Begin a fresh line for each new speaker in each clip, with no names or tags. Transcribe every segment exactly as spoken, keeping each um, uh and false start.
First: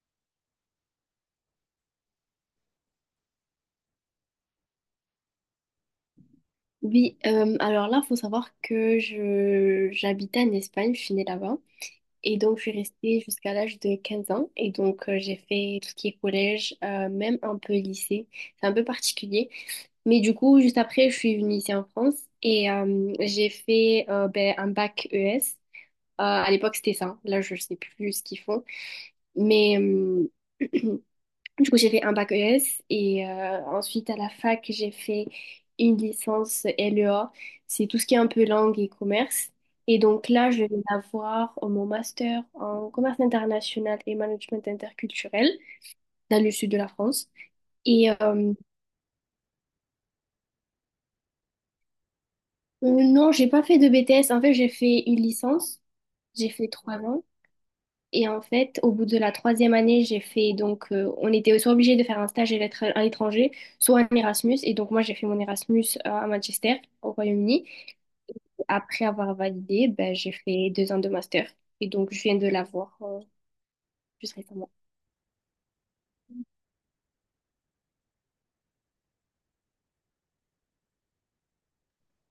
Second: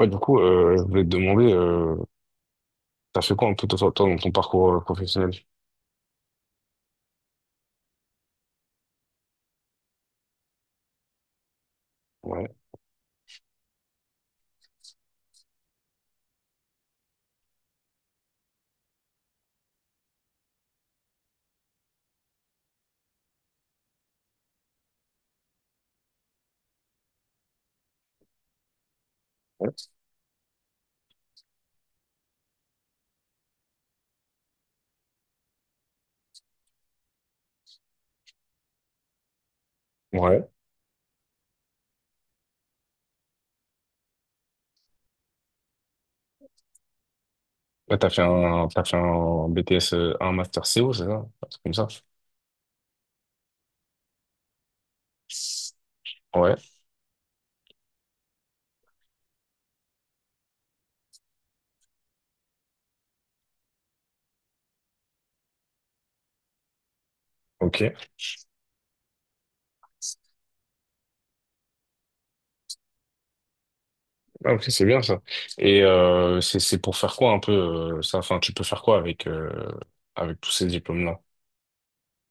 Ouais, du coup, euh, je voulais te demander, euh, t'as fait quoi un peu toi, toi, dans ton parcours euh, professionnel?
Oui, euh, alors là, il faut savoir que je j'habitais en Espagne, je suis née là-bas. Et
Ouais.
donc, je suis restée jusqu'à l'âge de quinze ans. Et donc, euh, j'ai fait tout ce qui est collège, euh, même un peu lycée. C'est un peu particulier. Mais du coup, juste après, je suis venue ici en France et euh, j'ai fait euh, ben, un bac E S. Euh, à l'époque, c'était ça. Là, je sais plus ce qu'ils font.
Ouais.
Mais, euh, Du coup, j'ai fait un bac E S et euh, ensuite à la fac, j'ai fait une licence L E A. C'est tout ce qui est un peu langue et commerce. Et donc
Ouais.
là, je vais avoir mon master en commerce international et management interculturel dans le sud de la France.
Ouais, t'as
Et euh,
fait
euh,
un, t'as fait un B T S, euh, un master C O, c'est ça? Un truc comme ça?
non, j'ai pas fait de B T S. En fait, j'ai fait une licence. J'ai
Ouais.
fait trois ans. Et en fait, au bout de la troisième année, j'ai fait donc, euh, on était soit obligé de faire un stage à l'étr- à l'étranger, soit un Erasmus. Et donc, moi, j'ai fait mon Erasmus euh, à Manchester, au Royaume-Uni.
Ok.
Après avoir validé, ben, j'ai fait deux ans de master. Et donc, je viens de l'avoir euh, juste
Ah, ok,
récemment.
c'est bien ça. Et euh, c'est c'est pour faire quoi un peu euh, ça? Enfin, tu peux faire quoi avec euh, avec tous ces diplômes-là?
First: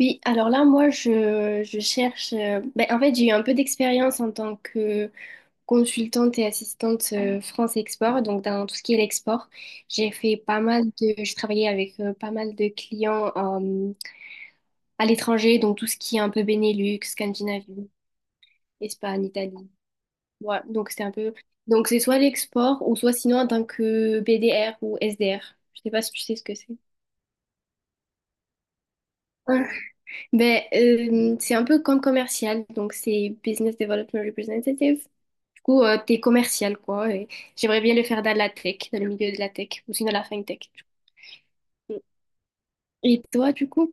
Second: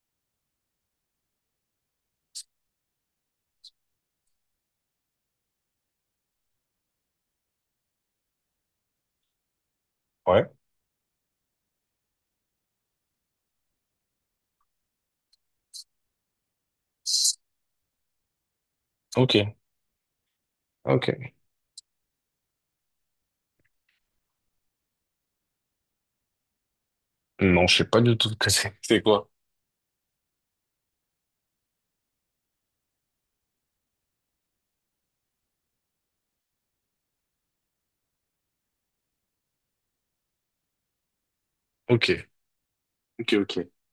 Oui, alors là, moi, je, je cherche. euh, ben, en fait, j'ai eu un peu d'expérience en tant que consultante et assistante euh, France Export, donc dans tout ce qui est l'export. J'ai fait
Ouais.
pas mal de. Je travaillais avec euh, pas mal de clients. À l'étranger, donc tout ce qui est un peu Benelux, Scandinavie, Espagne,
Ok.
Italie. Voilà, donc c'était un
Ok.
peu... Donc c'est soit l'export ou soit sinon en tant que B D R ou S D R. Je sais pas si tu sais ce que c'est.
Non, je sais pas du tout ce que c'est. C'est quoi?
Hein. Ben, euh, c'est un peu comme commercial, donc c'est Business Development Representative. Du coup, euh, t'es commercial, quoi. Et j'aimerais bien le faire dans la tech, dans le milieu de la tech, ou sinon la fintech. Du coup.
Ok.
Et
Ok,
toi,
ok.
du coup?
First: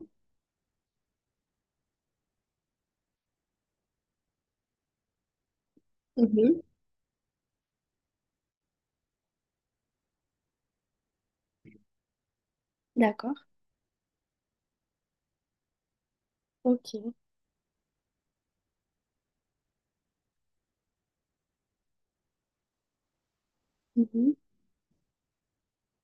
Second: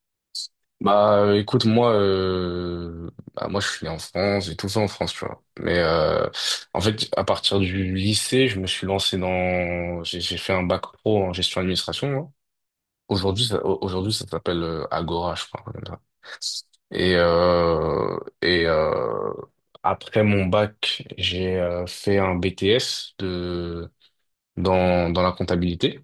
Bah euh, écoute moi, euh, bah, moi je suis né en France, j'ai tout fait en France, tu vois, mais euh,
Mhm.
en fait, à partir du lycée, je me suis lancé dans j'ai j'ai fait un bac pro en gestion administration, moi.
D'accord.
Aujourd'hui ça au- aujourd'hui ça s'appelle euh, Agora, je crois, comme ça. et
Ok.
euh, et euh, Après mon bac, j'ai euh, fait un B T S de
Mhm.
dans dans la comptabilité.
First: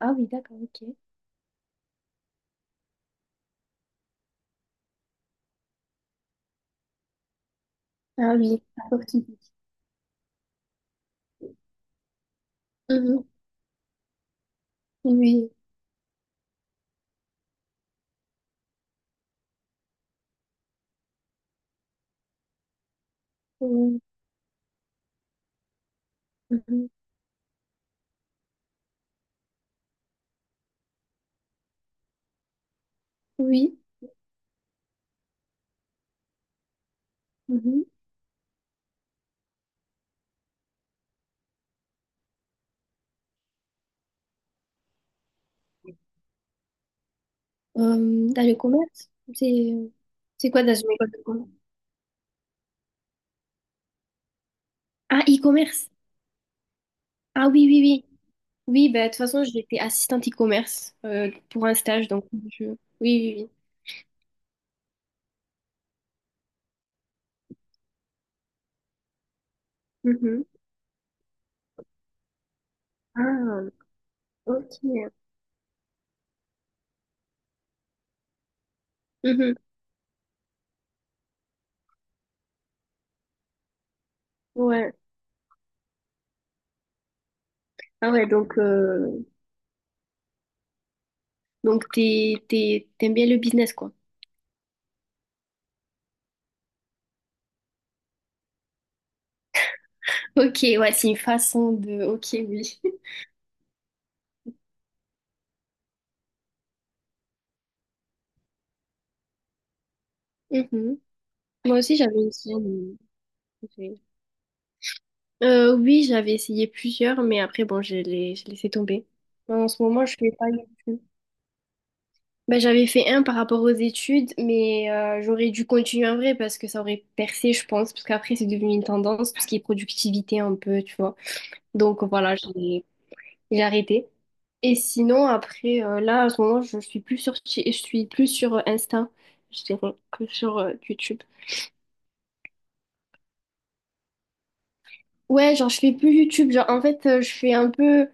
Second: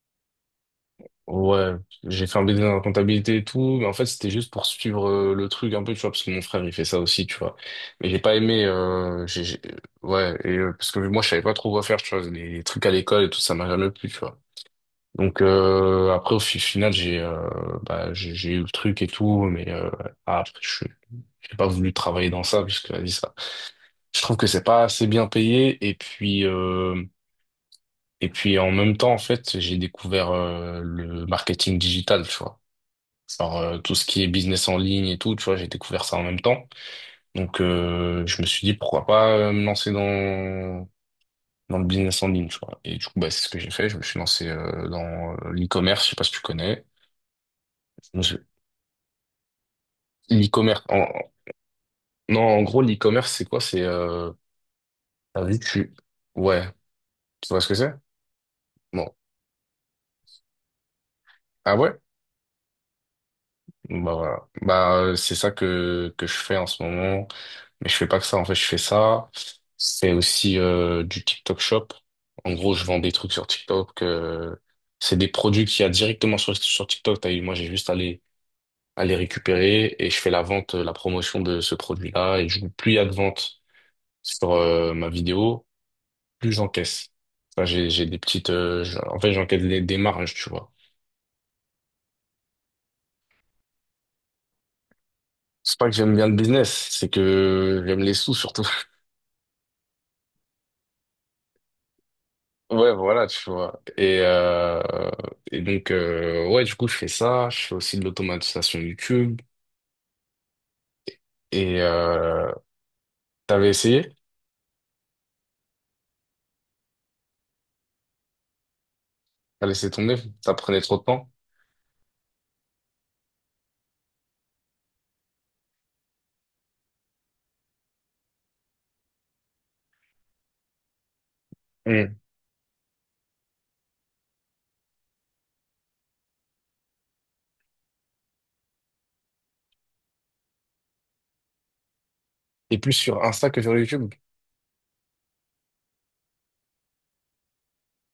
Ah oui, d'accord, ok.
Ouais, j'ai fait un B D dans la comptabilité et tout, mais en fait c'était juste pour suivre euh, le truc un peu, tu vois, parce que mon frère il fait ça aussi, tu vois. Mais j'ai pas
Ah oui,
aimé,
apporte.
euh, j'ai, j'ai- ouais, et, euh, parce que moi je savais pas trop quoi faire, tu vois, les, les, trucs à l'école
Mhm.
et tout, ça m'a jamais plu, tu vois. Donc
Oui.
euh, après au fi- final, j'ai, euh, bah j'ai j'ai eu le truc et tout, mais euh, ah, après je j'ai pas voulu travailler dans ça puisque vas-y ça.
Euh,
Je trouve que c'est pas assez bien payé, et puis
mhm.
euh, et puis en même temps, en fait, j'ai découvert euh, le marketing digital, tu vois. Genre, euh,
Oui.
tout ce qui est business en ligne et tout, tu vois, j'ai découvert ça en même temps. Donc,
Mhm.
euh, je me suis dit, pourquoi pas euh, me lancer dans, dans le business en ligne, tu vois. Et du coup, bah, c'est ce que j'ai fait. Je me suis lancé euh, dans euh, l'e-commerce, je sais pas si tu connais.
Euh,
Je-
dans le commerce, c'est c'est quoi dans
L'e-commerce,
une
en...
école de commerce?
non, en gros, l'e-commerce, c'est quoi? C'est, euh...
Ah,
t'as vu,
e-commerce.
tu... ouais, tu
Ah
vois
oui,
ce que
oui,
c'est?
oui. Oui, bah, de
Bon.
toute façon, j'étais assistante e-commerce euh, pour un
Ah ouais?
stage, donc je... Oui, oui,
Bah, voilà. Bah, euh, c'est ça que, que je fais en ce moment. Mais je fais pas que ça, en fait, je fais ça. C'est
oui. Mhm.
aussi euh, du TikTok Shop. En gros, je vends des trucs sur
Ah,
TikTok. euh,
ok.
c'est des produits qu'il y a directement sur, sur TikTok. T'as eu, moi, j'ai juste à les, à les
Mhm.
récupérer, et je fais la vente, euh, la promotion de ce produit-là. Et du coup, plus il y a de ventes sur
Ouais.
euh, ma vidéo, plus j'encaisse. Enfin, j'ai, j'ai
Ah
des
ouais,
petites,
donc,
euh, j'en- en
euh,
fait, j'encaisse des, des marges, tu vois.
donc t'es, t'es- t'aimes bien le business, quoi.
C'est pas que j'aime bien le business, c'est que j'aime les sous surtout.
Ok, ouais, c'est une façon de... Ok, oui.
Ouais, voilà, tu vois. Et, euh, et donc, euh, ouais, du coup, je fais ça. Je fais aussi de l'automatisation YouTube.
Mhm. Moi
Et
aussi, j'avais une
euh,
chaîne.
T'avais essayé?
Euh, oui, j'avais essayé plusieurs, mais après, bon, je les, je laissé tomber.
T'as
En ce
laissé
moment,
tomber?
je fais pas
Ça prenait trop
YouTube.
de temps?
Bah, j'avais fait un par rapport aux études, mais euh, j'aurais dû continuer en vrai parce que ça aurait percé, je pense, parce qu'après, c'est devenu une tendance, tout ce qui est productivité un peu, tu vois. Donc
Mm.
voilà, j'ai j'ai arrêté. Et sinon, après, euh, là, en ce moment, je suis plus sur, Ti- je suis plus sur Insta, je dirais, que sur euh, YouTube.
Et plus sur Insta que sur YouTube?
Ouais, genre je fais plus YouTube, genre en fait euh, je fais un peu,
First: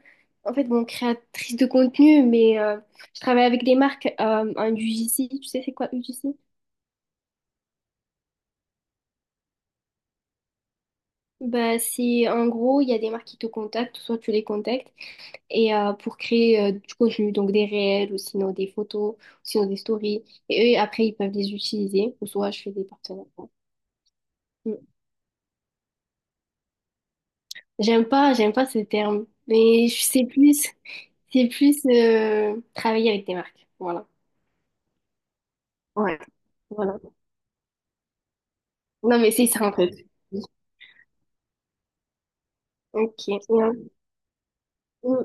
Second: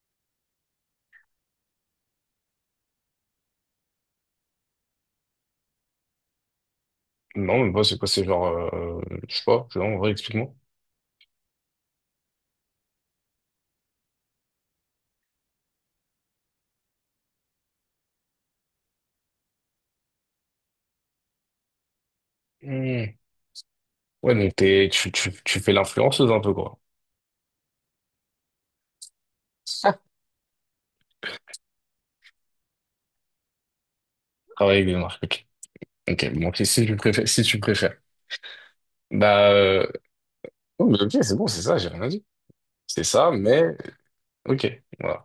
en fait bon, créatrice de contenu, mais euh, je travaille avec des marques, euh, un U G C, tu sais c'est quoi U G C?
Non, mais moi, c'est quoi? C'est genre, euh, je sais pas, genre, en vrai, explique-moi.
Bah c'est en gros, il y a des marques qui te contactent, soit tu les contactes, et euh, pour créer euh, du contenu, donc des réels, ou sinon des photos, ou sinon des stories, et eux après ils peuvent les utiliser, ou soit je fais des
Mm.
partenariats.
Ouais, donc
Mm.
t'es, tu, tu, tu fais l'influenceuse un peu, quoi.
J'aime pas, j'aime pas ce terme, mais je sais plus, c'est plus euh, travailler avec des marques, voilà.
Travailler avec des marques, ok.
Ouais.
Ok, bon, ok, si tu
Voilà.
préfères, si tu préfères.
Non, mais c'est
Bah,
ça, en
euh,
fait.
oh, mais ok, c'est bon, c'est ça, j'ai rien dit. C'est ça,
Ok.
mais
Ouais.
ok, voilà.
Mm.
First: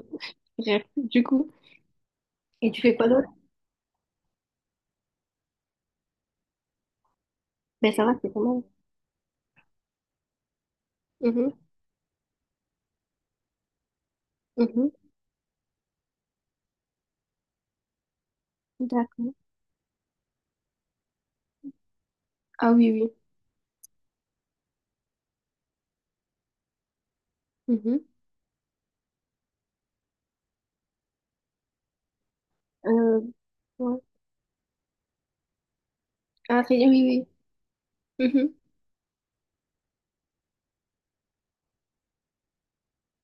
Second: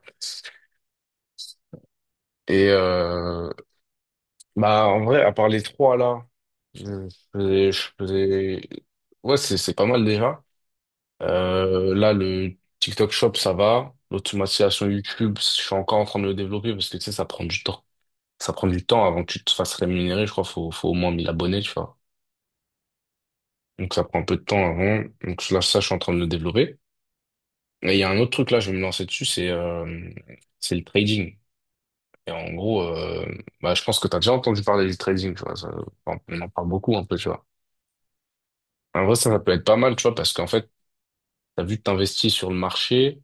Bref, du coup.
Et
Et tu fais quoi d'autre?
euh, bah, en vrai, à part les trois là, je faisais, je
Ben, ça va, c'est pas
faisais...
mal.
Ouais, c'est c'est pas mal déjà.
Mhm,
Euh, là le TikTok Shop ça va, l'automatisation
mhm.
YouTube, je suis encore en train de le développer parce que tu sais, ça prend du temps. Ça prend du temps avant que
D'accord.
tu te fasses rémunérer, je crois, faut faut au moins mille abonnés, tu vois.
Ah oui, oui.
Donc ça prend un peu de temps avant. Donc là, ça, je suis en train de le développer. Et il y
Mhm.
a un autre truc là, je vais me lancer dessus, c'est euh, c'est le trading. Et en gros,
Euh,
euh, bah, je pense
ouais.
que tu as déjà entendu parler du trading, tu vois. ça- enfin, on en
Ah,
parle
c'est
beaucoup un peu, tu
oui,
vois.
oui. Mhm.
En vrai, ça, ça peut être pas mal, tu vois, parce qu'en fait, tu as vu que t'investis sur le marché.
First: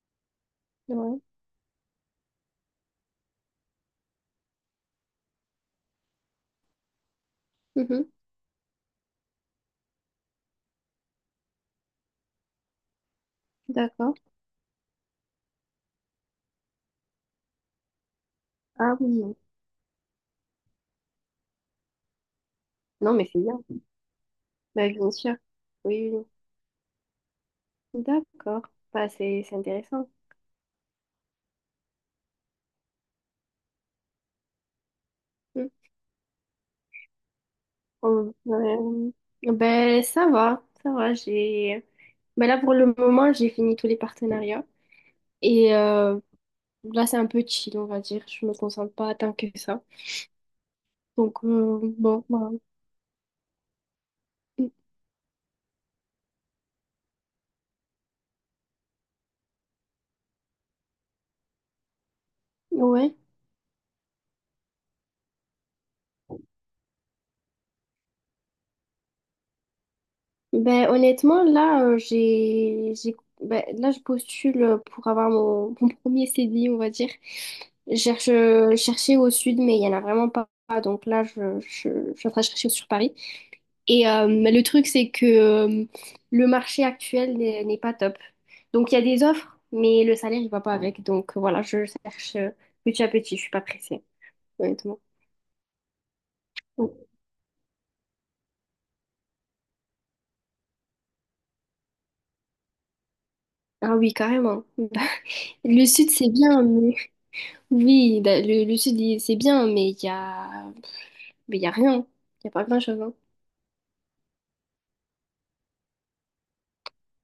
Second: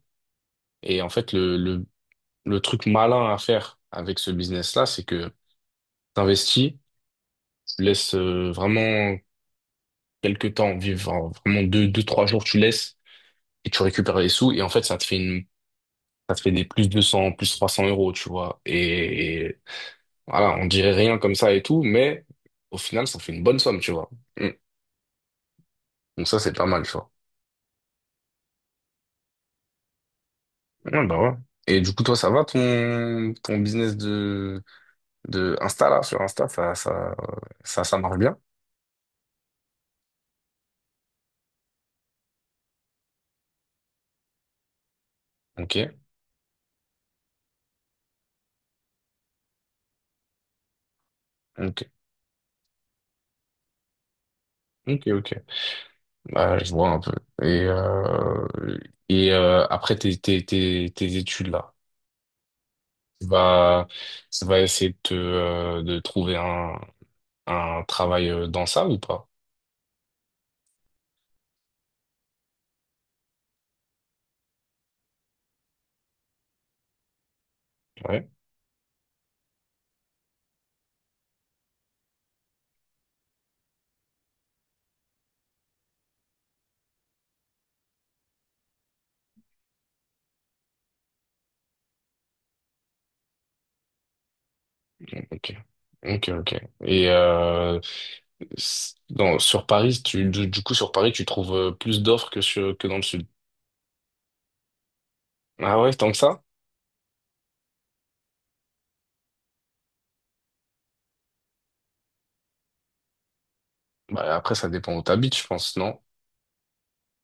Et en
Ouais.
fait, le, le, le truc malin à faire avec ce business-là, c'est que t'investis, tu
Mhm.
laisses euh, vraiment quelques temps vivre, en- vraiment deux, deux, trois jours, tu laisses, et tu
D'accord.
récupères les sous. Et en fait, ça te fait une, ça te fait des plus deux cents, plus trois cents euros, tu vois.
Ah oui.
Et, et voilà, on dirait rien comme ça et tout, mais au final,
Non,
ça
mais
fait
c'est
une
bien.
bonne somme, tu vois.
Ben, bien sûr. Oui, oui.
Donc ça, c'est pas mal, tu vois.
Oui. D'accord. Bah, c'est c'est intéressant.
Ouais, bah ouais. Et du coup, toi, ça va ton, ton business de, de
Mm.
Insta, là, sur Insta, ça, ça, ça, ça marche
Euh,
bien?
euh, ben, ça va. Ça va. J'ai... Ben là, pour le moment, j'ai fini tous les partenariats. Et
Ok,
euh, là, c'est un peu chill, on va dire. Je me concentre pas tant que ça. Donc, euh,
ok,
bon, bah,
ok, ok. Bah, je vois un peu. Et, euh, et euh, après tes, tes, tes, tes études, là,
ouais.
tu vas, tu vas essayer de, te, euh, de trouver un, un travail euh, dans ça ou pas?
Ben, honnêtement, là, euh, j'ai, j'ai, ben, là, je postule pour avoir mon, mon premier C D I, on va dire. Je cherche, je cherchais au sud, mais il y en a vraiment pas. Donc là, je, je, je suis en train de chercher sur Paris. Et euh, le truc, c'est que euh, le marché actuel n'est n'est pas top. Donc, il y a des offres, mais le salaire, il va pas avec. Donc, voilà, je cherche euh, petit à petit. Je suis pas pressée, honnêtement.
Ok, ok, ok. Et euh, s- dans, sur Paris, tu, du, du coup, sur Paris, tu trouves euh, plus d'offres que, sur, que dans le sud.
Ah oui, carrément. Bah,
Ah
le
ouais,
sud,
tant que
c'est
ça?
bien, mais... Oui, bah, le, le sud, il- c'est bien, mais il y a... mais il y a rien. Il y a pas grand-chose, hein.
Bah, après, ça dépend où t'habites, je pense, non?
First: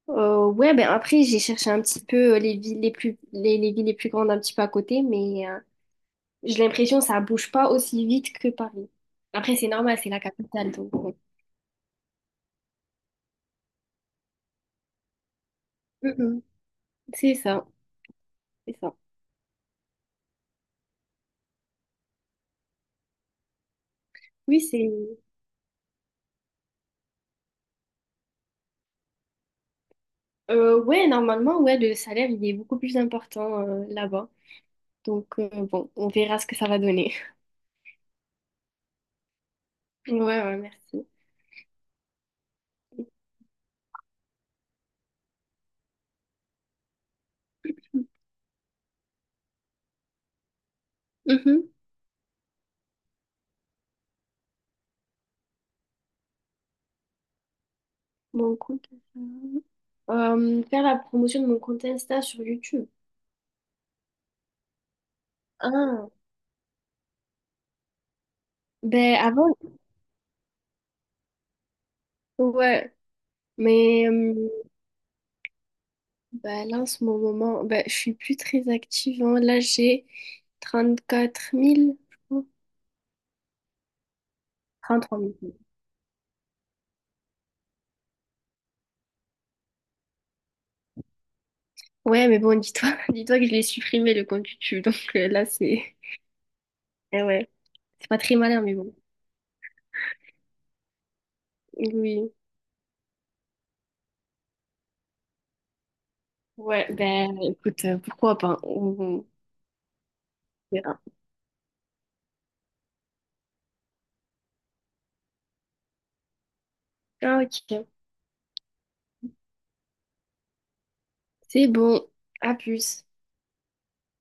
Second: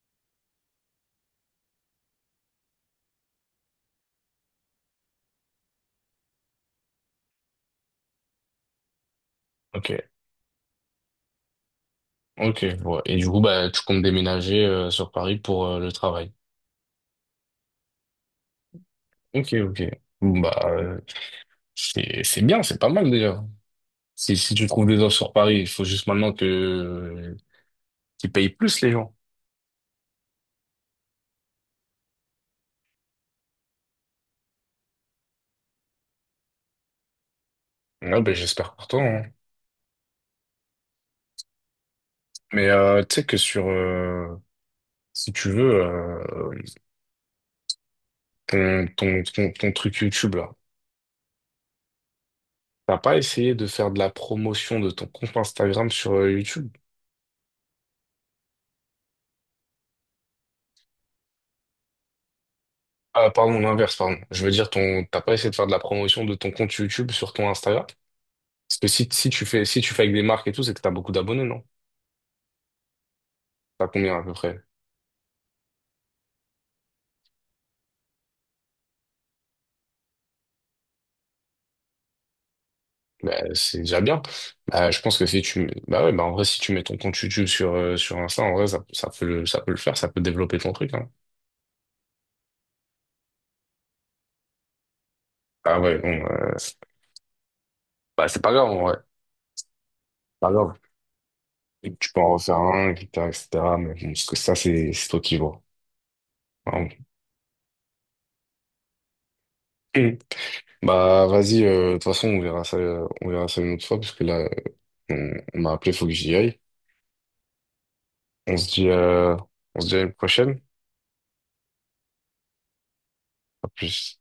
Euh, ouais, ben après, j'ai cherché un petit peu euh, les villes les plus... les, les villes les plus grandes un petit peu à côté, mais euh, j'ai l'impression que ça bouge pas aussi vite que Paris. Après, c'est
Ok,
normal, c'est la capitale, donc... bon.
ok. Ouais. Et du coup, bah, tu comptes déménager euh, sur Paris pour euh, le travail.
Mhm. C'est ça, c'est ça.
Ok, ok. Bah, euh, c'est, c'est bien, c'est pas mal déjà. Si, si
Oui,
tu trouves
c'est...
des offres sur Paris, il faut juste maintenant que euh, qu'ils payent plus les gens.
Euh, ouais, normalement, ouais, le salaire, il est beaucoup plus important euh, là-bas. Donc, euh, bon, on verra ce que ça va donner.
Ouais, ben j'espère pour toi, hein.
Ouais, ouais, merci.
Mais euh, tu sais que sur, euh, si tu veux, euh, ton, ton, ton, ton truc YouTube là.
Mhm.
T'as pas essayé de faire de la promotion de ton compte Instagram sur euh, YouTube?
Mon compte. Insta. Euh, faire la promotion de mon compte Insta sur YouTube.
Ah, pardon, l'inverse, pardon. Je veux dire, ton, t'as pas essayé de faire de la
Ah,
promotion de ton compte YouTube sur ton Instagram? Parce que si,
ben
si tu
avant,
fais, si tu fais avec des marques et tout, c'est que t'as beaucoup d'abonnés, non?
ouais.
T'as
Mais
combien à peu
euh,
près?
ben là, en ce moment, ben, je suis plus très active. Hein. Là, j'ai trente-quatre mille, je
Bah, c'est déjà bien. Bah, je
crois.
pense
trois
que
mille
si tu, bah ouais, bah en vrai, si tu mets ton compte YouTube sur, euh, sur Insta, en vrai, ça, ça peut le, ça peut le faire, ça peut développer ton truc, hein.
Ouais, mais bon, dis-toi, dis-toi que je l'ai supprimé, le compte YouTube. Donc euh, là,
Ah
c'est...
ouais, bon, euh,
Eh ouais, c'est pas
bah,
très
c'est pas
malin,
grave,
mais
en
bon.
vrai. Pas grave. Et que tu peux
Oui.
en refaire un, et cetera, et cetera. Mais bon, parce que ça, c'est c'est toi qui vois.
Ouais,
Hein.
ben écoute, euh, pourquoi pas? On on
Mm.
verra.
Bah, vas-y, euh, de toute façon, on verra ça, euh, on verra ça une autre fois, parce que là, on, on m'a appelé, faut que j'y aille.
Ah, ok.
On se dit, euh, on se dit à une prochaine.
C'est bon. À plus.
À plus.